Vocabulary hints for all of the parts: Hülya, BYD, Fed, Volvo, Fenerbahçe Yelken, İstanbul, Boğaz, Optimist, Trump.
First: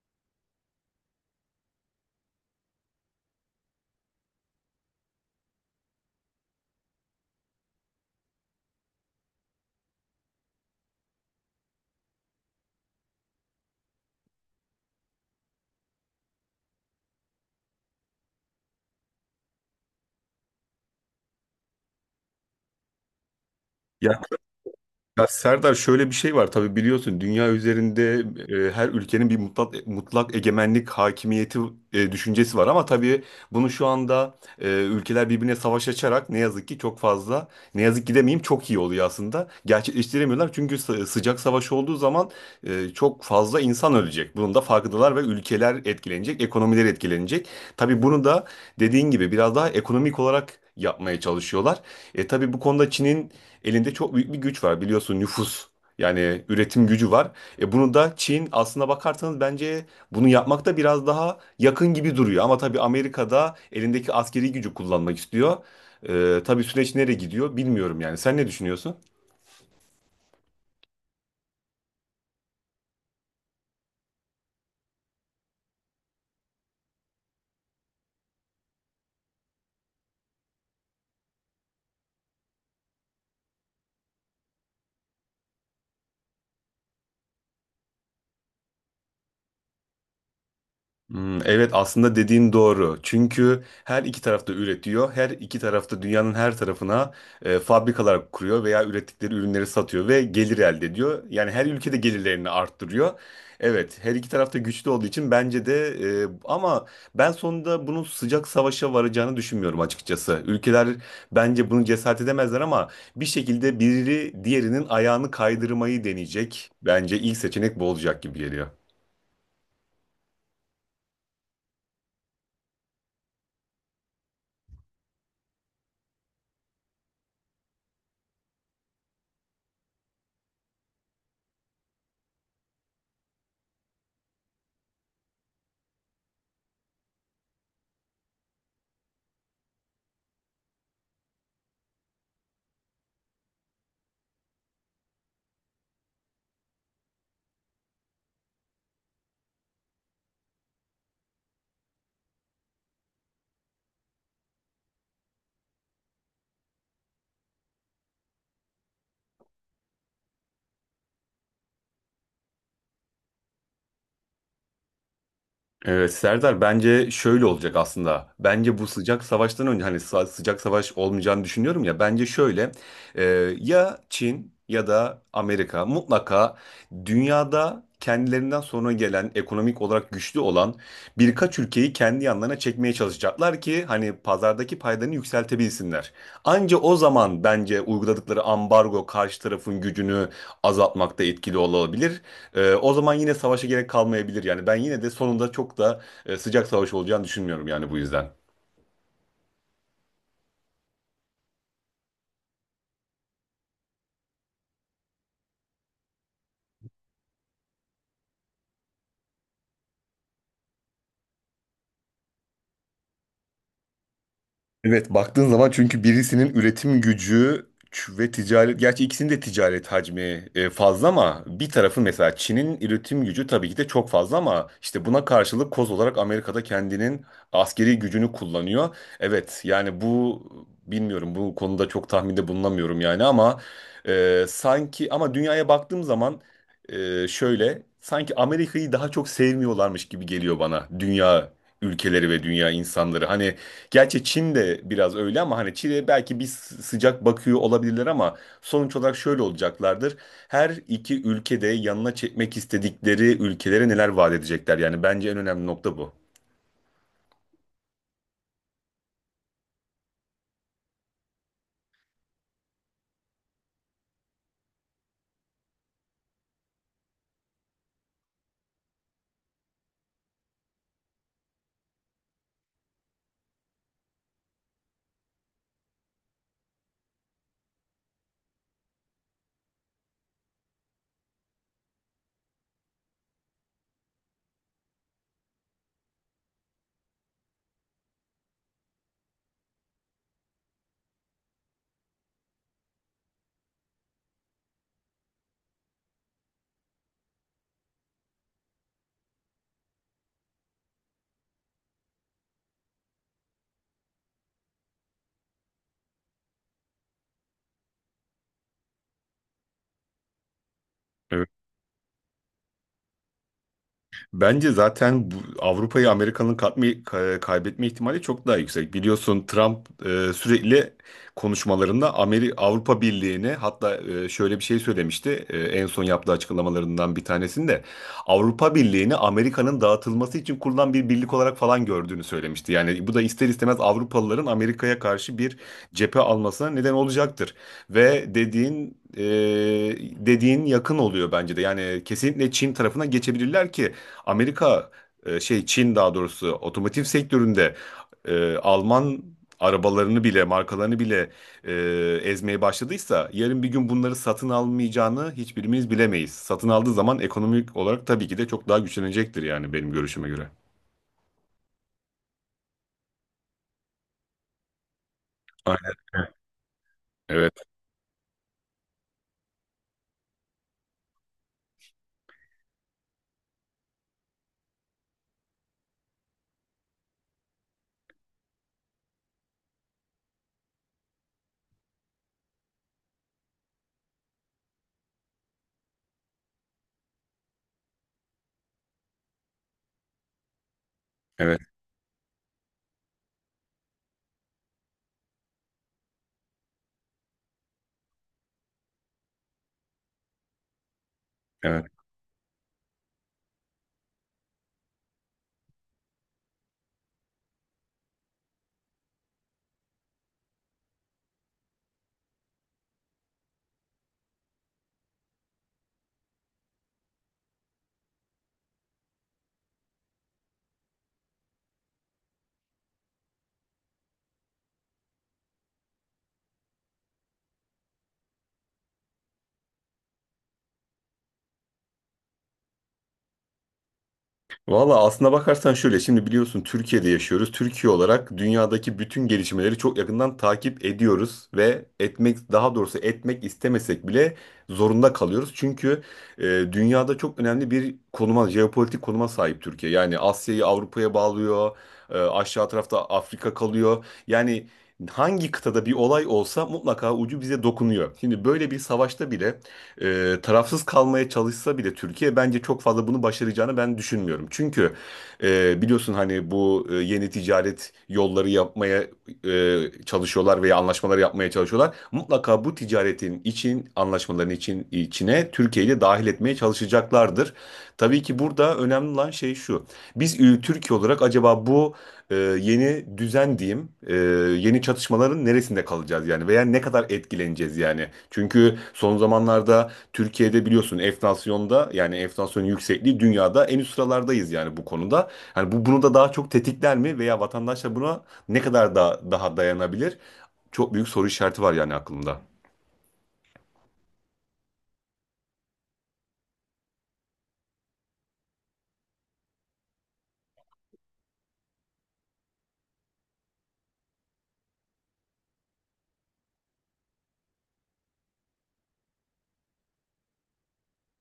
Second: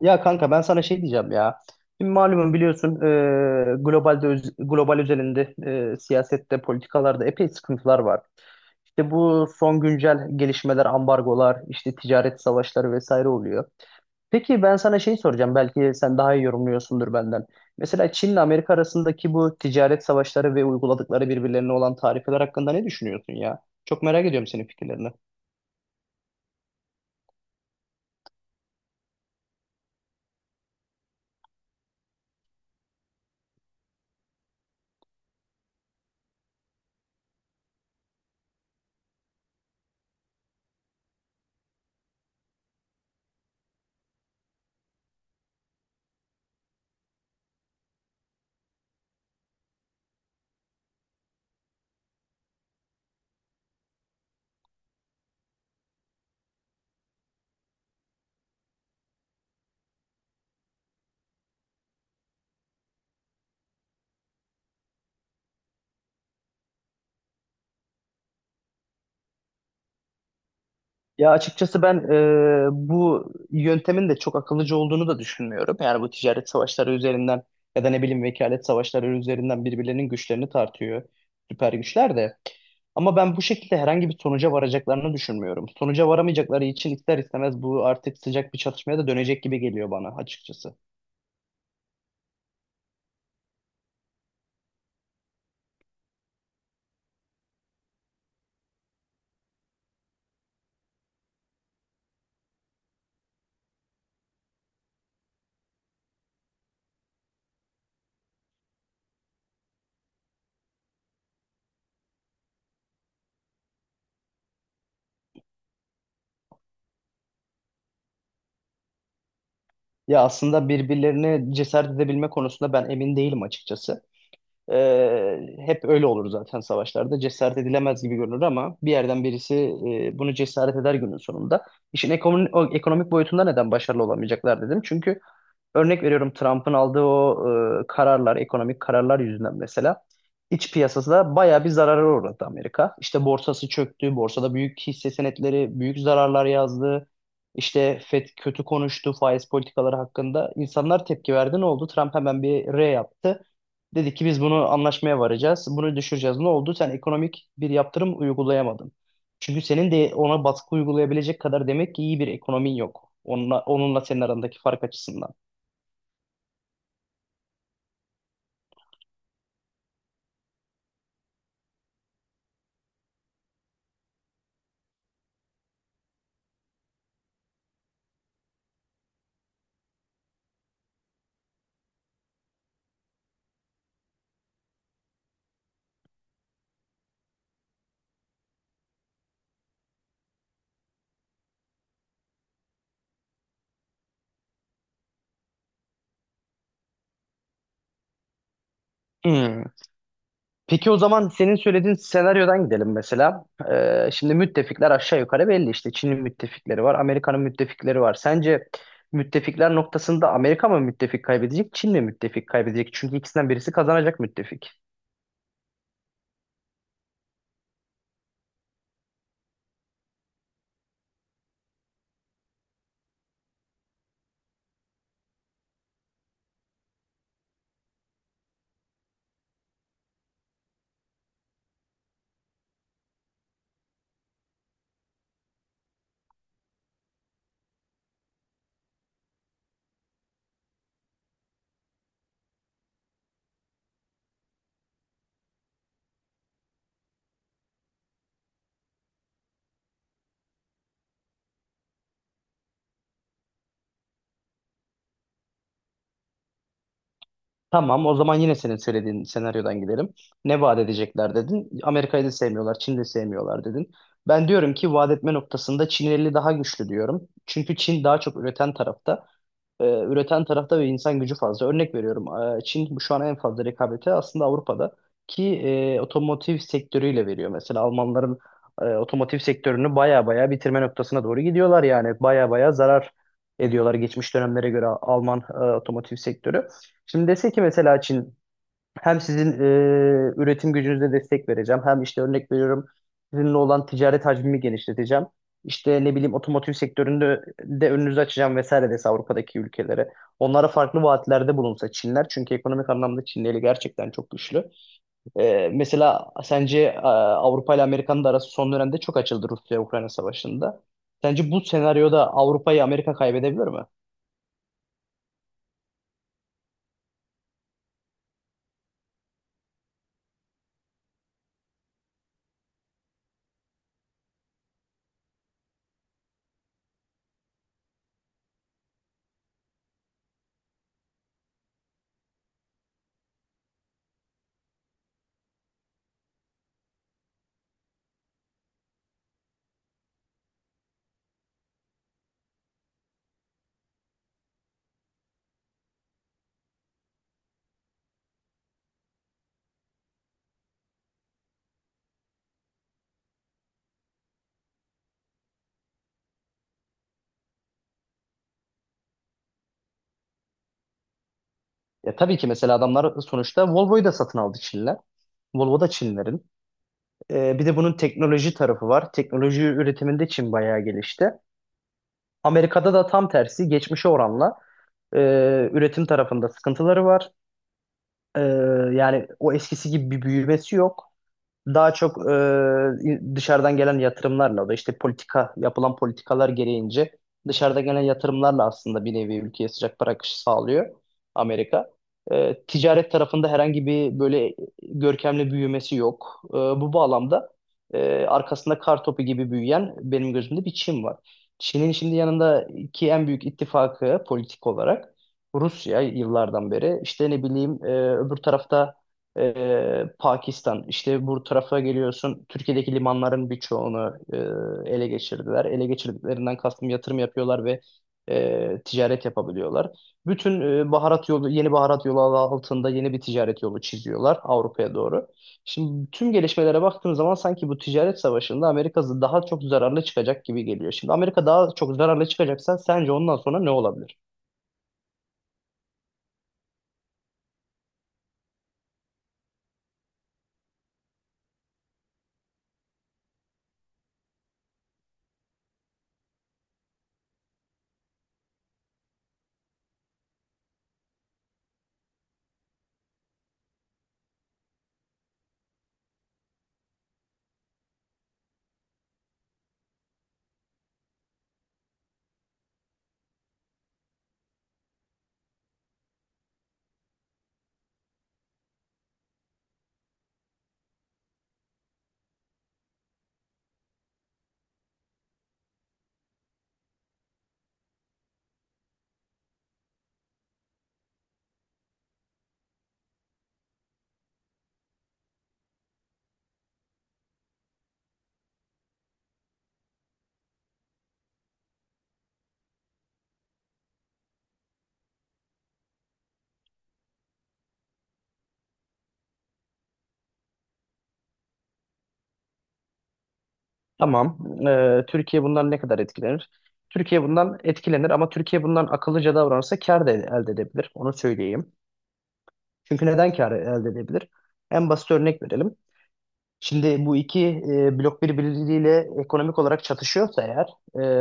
Ya kanka ben sana şey diyeceğim ya. Şimdi malumun biliyorsun global özelinde siyasette, politikalarda epey sıkıntılar var. İşte bu son güncel gelişmeler, ambargolar, işte ticaret savaşları vesaire oluyor. Peki ben sana şey soracağım. Belki sen daha iyi yorumluyorsundur benden. Mesela Çin'le Amerika arasındaki bu ticaret savaşları ve uyguladıkları birbirlerine olan tarifeler hakkında ne düşünüyorsun ya? Çok Ya, merak ediyorum senin fikirlerini. ya Serdar, şöyle bir şey var, tabii biliyorsun, dünya üzerinde her ülkenin bir mutlak egemenlik hakimiyeti düşüncesi var ama tabii bunu şu anda ülkeler birbirine savaş açarak ne yazık ki çok fazla, ne yazık ki demeyeyim, çok iyi oluyor aslında, gerçekleştiremiyorlar çünkü sıcak savaş olduğu zaman çok fazla insan ölecek, bunun da farkındalar ve ülkeler etkilenecek, ekonomiler etkilenecek. Tabii bunu da dediğin gibi biraz daha ekonomik olarak yapmaya çalışıyorlar. Tabii bu konuda Çin'in elinde çok büyük bir güç var, biliyorsun, nüfus. Yani üretim gücü var. Bunu da Çin, aslına bakarsanız, bence bunu yapmakta biraz daha yakın gibi duruyor. Ama tabii Amerika'da elindeki askeri gücü kullanmak istiyor. Tabii süreç nereye gidiyor bilmiyorum yani. Sen ne düşünüyorsun? Ya açıkçası ben bu yöntemin de çok akıllıca olduğunu da düşünmüyorum. Yani bu ticaret savaşları üzerinden ya da ne bileyim vekalet savaşları üzerinden birbirlerinin güçlerini tartıyor süper güçler de. Ama ben bu şekilde herhangi bir sonuca varacaklarını düşünmüyorum. Sonuca varamayacakları için ister istemez bu artık sıcak bir çatışmaya da dönecek gibi geliyor bana açıkçası. Hmm, evet, aslında dediğin doğru. Çünkü her iki tarafta üretiyor. Her iki tarafta dünyanın her tarafına fabrikalar kuruyor veya ürettikleri ürünleri satıyor ve gelir elde ediyor. Yani her ülkede gelirlerini arttırıyor. Evet, her iki tarafta güçlü olduğu için bence de, ama ben sonunda bunun sıcak savaşa varacağını düşünmüyorum açıkçası. Ülkeler bence bunu cesaret edemezler ama bir şekilde biri diğerinin ayağını kaydırmayı deneyecek. Bence ilk seçenek bu olacak gibi geliyor. Ya aslında birbirlerine cesaret edebilme konusunda ben emin değilim açıkçası. Hep öyle olur zaten savaşlarda. Cesaret edilemez gibi görünür ama bir yerden birisi bunu cesaret eder günün sonunda. İşin ekonomi, o ekonomik boyutunda neden başarılı olamayacaklar dedim. Çünkü örnek veriyorum Trump'ın aldığı o kararlar, ekonomik kararlar yüzünden mesela iç piyasasında bayağı bir zarara uğradı Amerika. İşte borsası çöktü, borsada büyük hisse senetleri, büyük zararlar yazdı. İşte Fed kötü konuştu faiz politikaları hakkında. İnsanlar tepki verdi. Ne oldu? Trump hemen bir R yaptı. Dedi ki biz bunu anlaşmaya varacağız. Bunu düşüreceğiz. Ne oldu? Sen ekonomik bir yaptırım uygulayamadın. Çünkü senin de ona baskı uygulayabilecek kadar demek ki iyi bir ekonomin yok. Onunla senin arandaki fark açısından. Evet Serdar, bence şöyle olacak aslında. Bence bu sıcak savaştan önce, hani sıcak savaş olmayacağını düşünüyorum ya. Bence şöyle, e, ya Çin ya da Amerika mutlaka dünyada kendilerinden sonra gelen ekonomik olarak güçlü olan birkaç ülkeyi kendi yanlarına çekmeye çalışacaklar ki hani pazardaki paylarını yükseltebilsinler. Anca o zaman bence uyguladıkları ambargo karşı tarafın gücünü azaltmakta etkili olabilir. O zaman yine savaşa gerek kalmayabilir. Yani ben yine de sonunda çok da sıcak savaş olacağını düşünmüyorum yani, bu yüzden. Hmm. Peki o zaman senin söylediğin senaryodan gidelim mesela. Şimdi müttefikler aşağı yukarı belli işte. Çin'in müttefikleri var, Amerika'nın müttefikleri var. Sence müttefikler noktasında Amerika mı müttefik kaybedecek, Çin mi müttefik kaybedecek? Çünkü ikisinden birisi kazanacak müttefik. Evet, baktığın zaman çünkü birisinin üretim gücü ve ticaret, gerçi ikisinin de ticaret hacmi fazla, ama bir tarafı, mesela Çin'in üretim gücü tabii ki de çok fazla, ama işte buna karşılık koz olarak Amerika'da kendinin askeri gücünü kullanıyor. Evet yani bu, bilmiyorum, bu konuda çok tahminde bulunamıyorum yani, ama sanki, ama dünyaya baktığım zaman şöyle, sanki Amerika'yı daha çok sevmiyorlarmış gibi geliyor bana, dünya ülkeleri ve dünya insanları. Hani gerçi Çin de biraz öyle ama hani Çin'e belki bir sıcak bakıyor olabilirler ama sonuç olarak şöyle olacaklardır. Her iki ülkede yanına çekmek istedikleri ülkelere neler vaat edecekler. Yani bence en önemli nokta bu. Tamam, o zaman yine senin söylediğin senaryodan gidelim. Ne vaat edecekler dedin. Amerika'yı da sevmiyorlar, Çin'i de sevmiyorlar dedin. Ben diyorum ki vaat etme noktasında Çin eli daha güçlü diyorum. Çünkü Çin daha çok üreten tarafta. Üreten tarafta ve insan gücü fazla. Örnek veriyorum. Çin şu an en fazla rekabeti aslında Avrupa'da ki otomotiv sektörüyle veriyor. Mesela Almanların otomotiv sektörünü baya baya bitirme noktasına doğru gidiyorlar yani. Baya baya zarar ediyorlar geçmiş dönemlere göre Alman otomotiv sektörü. Şimdi dese ki mesela Çin hem sizin üretim gücünüze destek vereceğim. Hem işte örnek veriyorum sizinle olan ticaret hacmimi genişleteceğim. İşte ne bileyim otomotiv sektöründe de önünüzü açacağım vesaire dese Avrupa'daki ülkelere. Onlara farklı vaatlerde bulunsa Çinler. Çünkü ekonomik anlamda Çin eli gerçekten çok güçlü. Mesela sence Avrupa ile Amerika'nın da arası son dönemde çok açıldı Rusya-Ukrayna savaşında. Sence bu senaryoda Avrupa'yı Amerika kaybedebilir mi? Bence zaten bu, Avrupa'yı Amerika'nın kaybetme ihtimali çok daha yüksek. Biliyorsun Trump sürekli konuşmalarında Avrupa Birliği'ni, hatta şöyle bir şey söylemişti, en son yaptığı açıklamalarından bir tanesinde Avrupa Birliği'ni Amerika'nın dağıtılması için kurulan bir birlik olarak falan gördüğünü söylemişti. Yani bu da ister istemez Avrupalıların Amerika'ya karşı bir cephe almasına neden olacaktır. Ve dediğin yakın oluyor bence de. Yani kesinlikle Çin tarafına geçebilirler ki Amerika, şey, Çin daha doğrusu, otomotiv sektöründe Alman arabalarını bile, markalarını bile e, ezmeye başladıysa yarın bir gün bunları satın almayacağını hiçbirimiz bilemeyiz. Satın aldığı zaman ekonomik olarak tabii ki de çok daha güçlenecektir yani, benim görüşüme göre. Ya tabii ki mesela adamlar sonuçta Volvo'yu da satın aldı Çinler. Volvo da Aynen. Çinlerin. Evet, Bir de bunun teknoloji tarafı var. Teknoloji üretiminde Çin bayağı gelişti. Amerika'da da tam tersi geçmişe oranla e, üretim tarafında sıkıntıları var. E, Yani o eskisi gibi bir büyümesi yok. Daha çok dışarıdan gelen yatırımlarla da işte politika yapılan politikalar gereğince dışarıdan gelen yatırımlarla aslında bir nevi ülkeye sıcak para akışı sağlıyor evet, Amerika. Ticaret tarafında herhangi bir böyle görkemli büyümesi yok. Bu bağlamda arkasında kar topu gibi büyüyen benim gözümde bir Çin var. evet. Çin'in şimdi yanındaki en büyük ittifakı politik olarak Rusya yıllardan beri işte ne bileyim öbür tarafta Pakistan. İşte bu tarafa geliyorsun. Türkiye'deki limanların birçoğunu ele geçirdiler. Ele geçirdiklerinden kastım yatırım yapıyorlar ve ticaret yapabiliyorlar. Bütün baharat yolu, yeni baharat yolu adı altında yeni bir ticaret yolu çiziyorlar Avrupa'ya doğru. Şimdi tüm gelişmelere baktığın zaman sanki bu ticaret savaşında Amerika daha çok zararlı çıkacak gibi geliyor. Şimdi Amerika daha çok zararlı çıkacaksa sence ondan sonra ne olabilir? Valla aslına bakarsan şöyle, şimdi biliyorsun Türkiye'de yaşıyoruz. Türkiye olarak dünyadaki bütün gelişmeleri çok yakından takip ediyoruz ve etmek, daha doğrusu etmek istemesek bile zorunda kalıyoruz. Çünkü e, dünyada çok önemli bir konuma, jeopolitik konuma sahip Türkiye. Yani Asya'yı Avrupa'ya bağlıyor, aşağı tarafta Afrika kalıyor. Yani hangi kıtada bir olay olsa mutlaka ucu bize dokunuyor. Şimdi böyle bir savaşta bile tarafsız kalmaya çalışsa bile Türkiye, bence çok fazla bunu başaracağını ben düşünmüyorum. Çünkü biliyorsun hani bu yeni ticaret yolları yapmaya e, çalışıyorlar veya anlaşmaları yapmaya çalışıyorlar. Mutlaka bu ticaretin için, anlaşmaların için içine Türkiye'yi de dahil etmeye çalışacaklardır. Tabii ki burada önemli olan şey şu. Biz Türkiye olarak acaba bu yeni düzen diyeyim, yeni çatışmaların neresinde kalacağız yani, veya ne kadar etkileneceğiz yani. Çünkü son zamanlarda Türkiye'de biliyorsun enflasyonda, yani enflasyon yüksekliği, dünyada en üst sıralardayız yani bu konuda. Hani bu bunu da daha çok tetikler mi, veya vatandaşlar buna ne kadar da daha dayanabilir? Çok büyük soru işareti var yani aklımda. Tamam. Türkiye bundan ne kadar etkilenir? Türkiye bundan etkilenir ama Türkiye bundan akıllıca davranırsa kar da elde edebilir. Onu söyleyeyim. Çünkü neden kar elde edebilir? En basit örnek verelim. Şimdi bu iki blok birbiriyle ekonomik olarak çatışıyorsa eğer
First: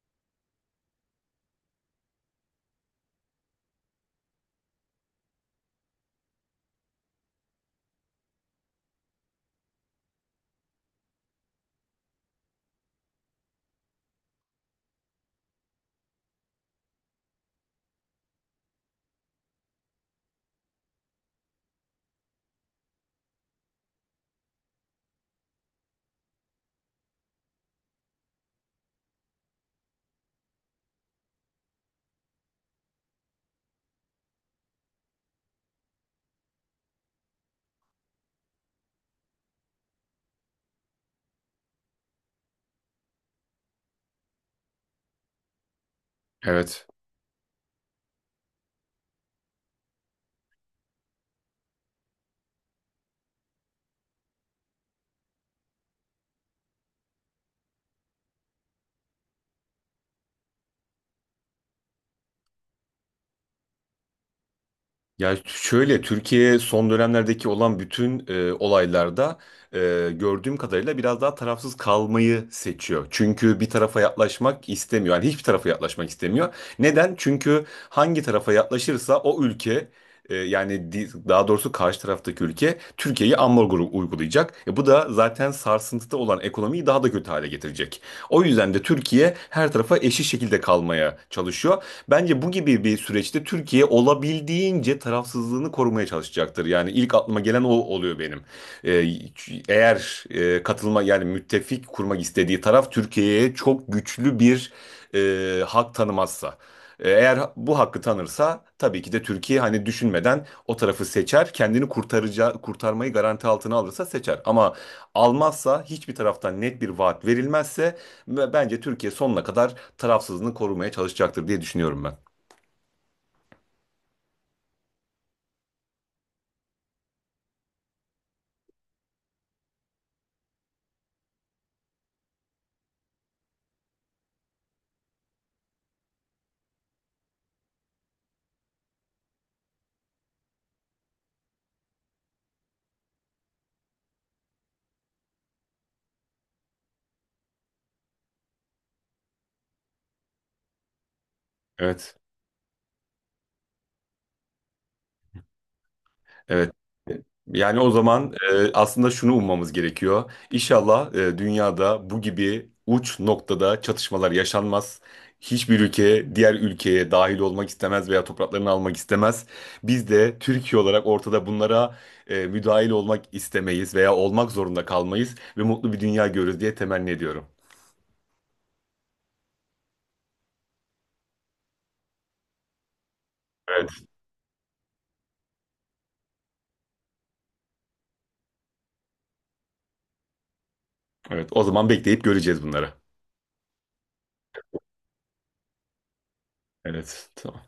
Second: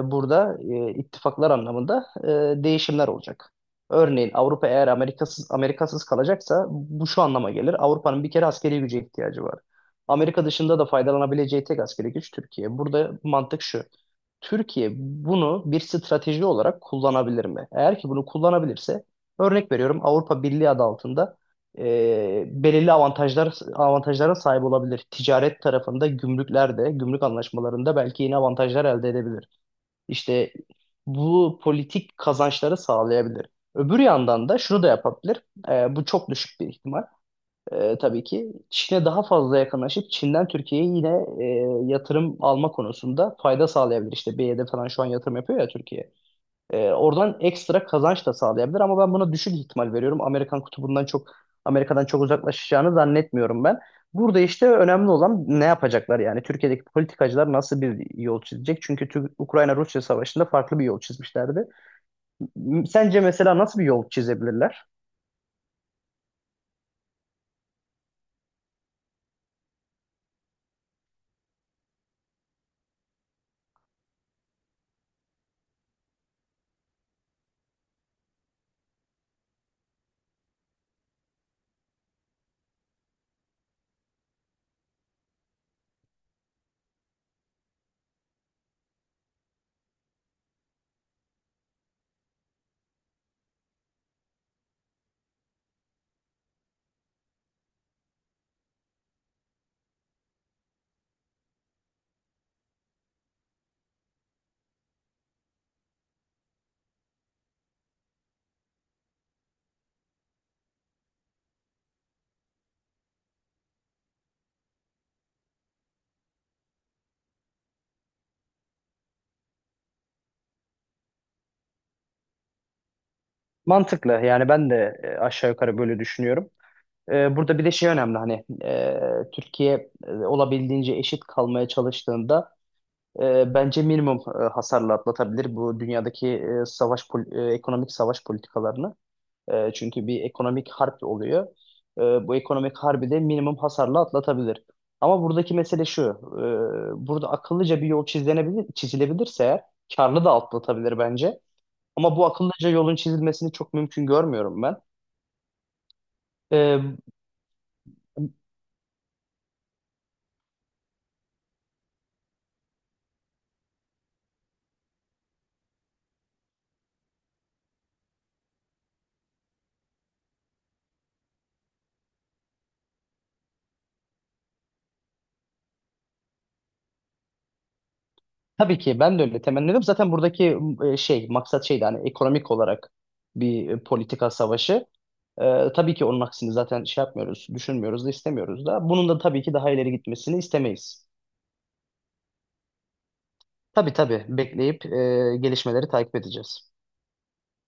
burada ittifaklar anlamında değişimler olacak. Örneğin Avrupa eğer Amerikasız kalacaksa bu şu anlama gelir. Avrupa'nın bir kere askeri güce ihtiyacı var. Amerika dışında da faydalanabileceği tek askeri güç Türkiye. Burada mantık şu. Türkiye bunu bir strateji olarak kullanabilir mi? Eğer ki bunu kullanabilirse örnek veriyorum Avrupa Birliği adı altında belirli avantajlar avantajlara sahip olabilir. Ticaret tarafında gümrüklerde, gümrük anlaşmalarında belki yeni avantajlar elde edebilir. İşte bu politik kazançları sağlayabilir. Öbür yandan da şunu da yapabilir. Bu çok düşük bir ihtimal. Tabii ki Çin'e daha fazla yakınlaşıp Çin'den Türkiye'ye yine yatırım alma konusunda fayda sağlayabilir. İşte BYD falan şu an yatırım yapıyor ya Türkiye. Evet. Oradan ekstra kazanç da sağlayabilir ama ben buna düşük ihtimal veriyorum. Amerikan kutubundan çok Amerika'dan çok uzaklaşacağını zannetmiyorum ben. Burada işte önemli olan ne yapacaklar yani Türkiye'deki politikacılar nasıl bir yol çizecek? Ukrayna-Rusya savaşında farklı bir yol çizmişlerdi. Sence mesela nasıl bir yol çizebilirler? Ya şöyle, Türkiye son dönemlerdeki olan bütün olaylarda e, gördüğüm kadarıyla biraz daha tarafsız kalmayı seçiyor. Çünkü bir tarafa yaklaşmak istemiyor. Yani hiçbir tarafa yaklaşmak istemiyor. Neden? Çünkü hangi tarafa yaklaşırsa o ülke, daha doğrusu karşı taraftaki ülke Türkiye'yi ambargo uygulayacak. Bu da zaten sarsıntıda olan ekonomiyi daha da kötü hale getirecek. O yüzden de Türkiye her tarafa eşit şekilde kalmaya çalışıyor. Bence bu gibi bir süreçte Türkiye olabildiğince tarafsızlığını korumaya çalışacaktır. Yani ilk aklıma gelen o oluyor benim. Ee, Eğer katılma, yani müttefik kurmak istediği taraf Türkiye'ye çok güçlü bir hak tanımazsa. Eğer bu hakkı tanırsa tabii ki de Türkiye hani düşünmeden o tarafı seçer. Kendini kurtaracağı, kurtarmayı garanti altına alırsa seçer. Ama almazsa, hiçbir taraftan net bir vaat verilmezse, ve bence Türkiye sonuna kadar tarafsızlığını korumaya çalışacaktır diye düşünüyorum ben. Mantıklı yani ben de aşağı yukarı böyle düşünüyorum. Burada bir de şey önemli hani Türkiye olabildiğince eşit kalmaya çalıştığında bence minimum hasarla atlatabilir bu dünyadaki ekonomik savaş politikalarını. Çünkü bir ekonomik harp oluyor. E, Bu ekonomik harbi de minimum hasarla atlatabilir. Ama buradaki mesele şu. Burada akıllıca bir yol çizilebilir, çizilebilirse eğer karlı da atlatabilir bence. Evet. Ama bu akıllıca yolun çizilmesini çok mümkün görmüyorum ben. Evet. E, Yani o zaman aslında şunu ummamız gerekiyor. İnşallah dünyada bu gibi uç noktada çatışmalar yaşanmaz. Hiçbir ülke diğer ülkeye dahil olmak istemez veya topraklarını almak istemez. Biz de Türkiye olarak ortada bunlara müdahil olmak istemeyiz veya olmak zorunda kalmayız ve mutlu bir dünya görürüz diye temenni ediyorum. Tabii ki ben de öyle temenni ediyorum. Zaten buradaki maksat şeydi hani ekonomik olarak bir Evet. politika savaşı. Tabii ki onun aksini zaten şey yapmıyoruz, düşünmüyoruz da istemiyoruz da. Bunun da tabii ki daha ileri gitmesini istemeyiz. Evet. O zaman bekleyip göreceğiz bunları. Tabii tabii bekleyip gelişmeleri takip edeceğiz. Evet. Tamam.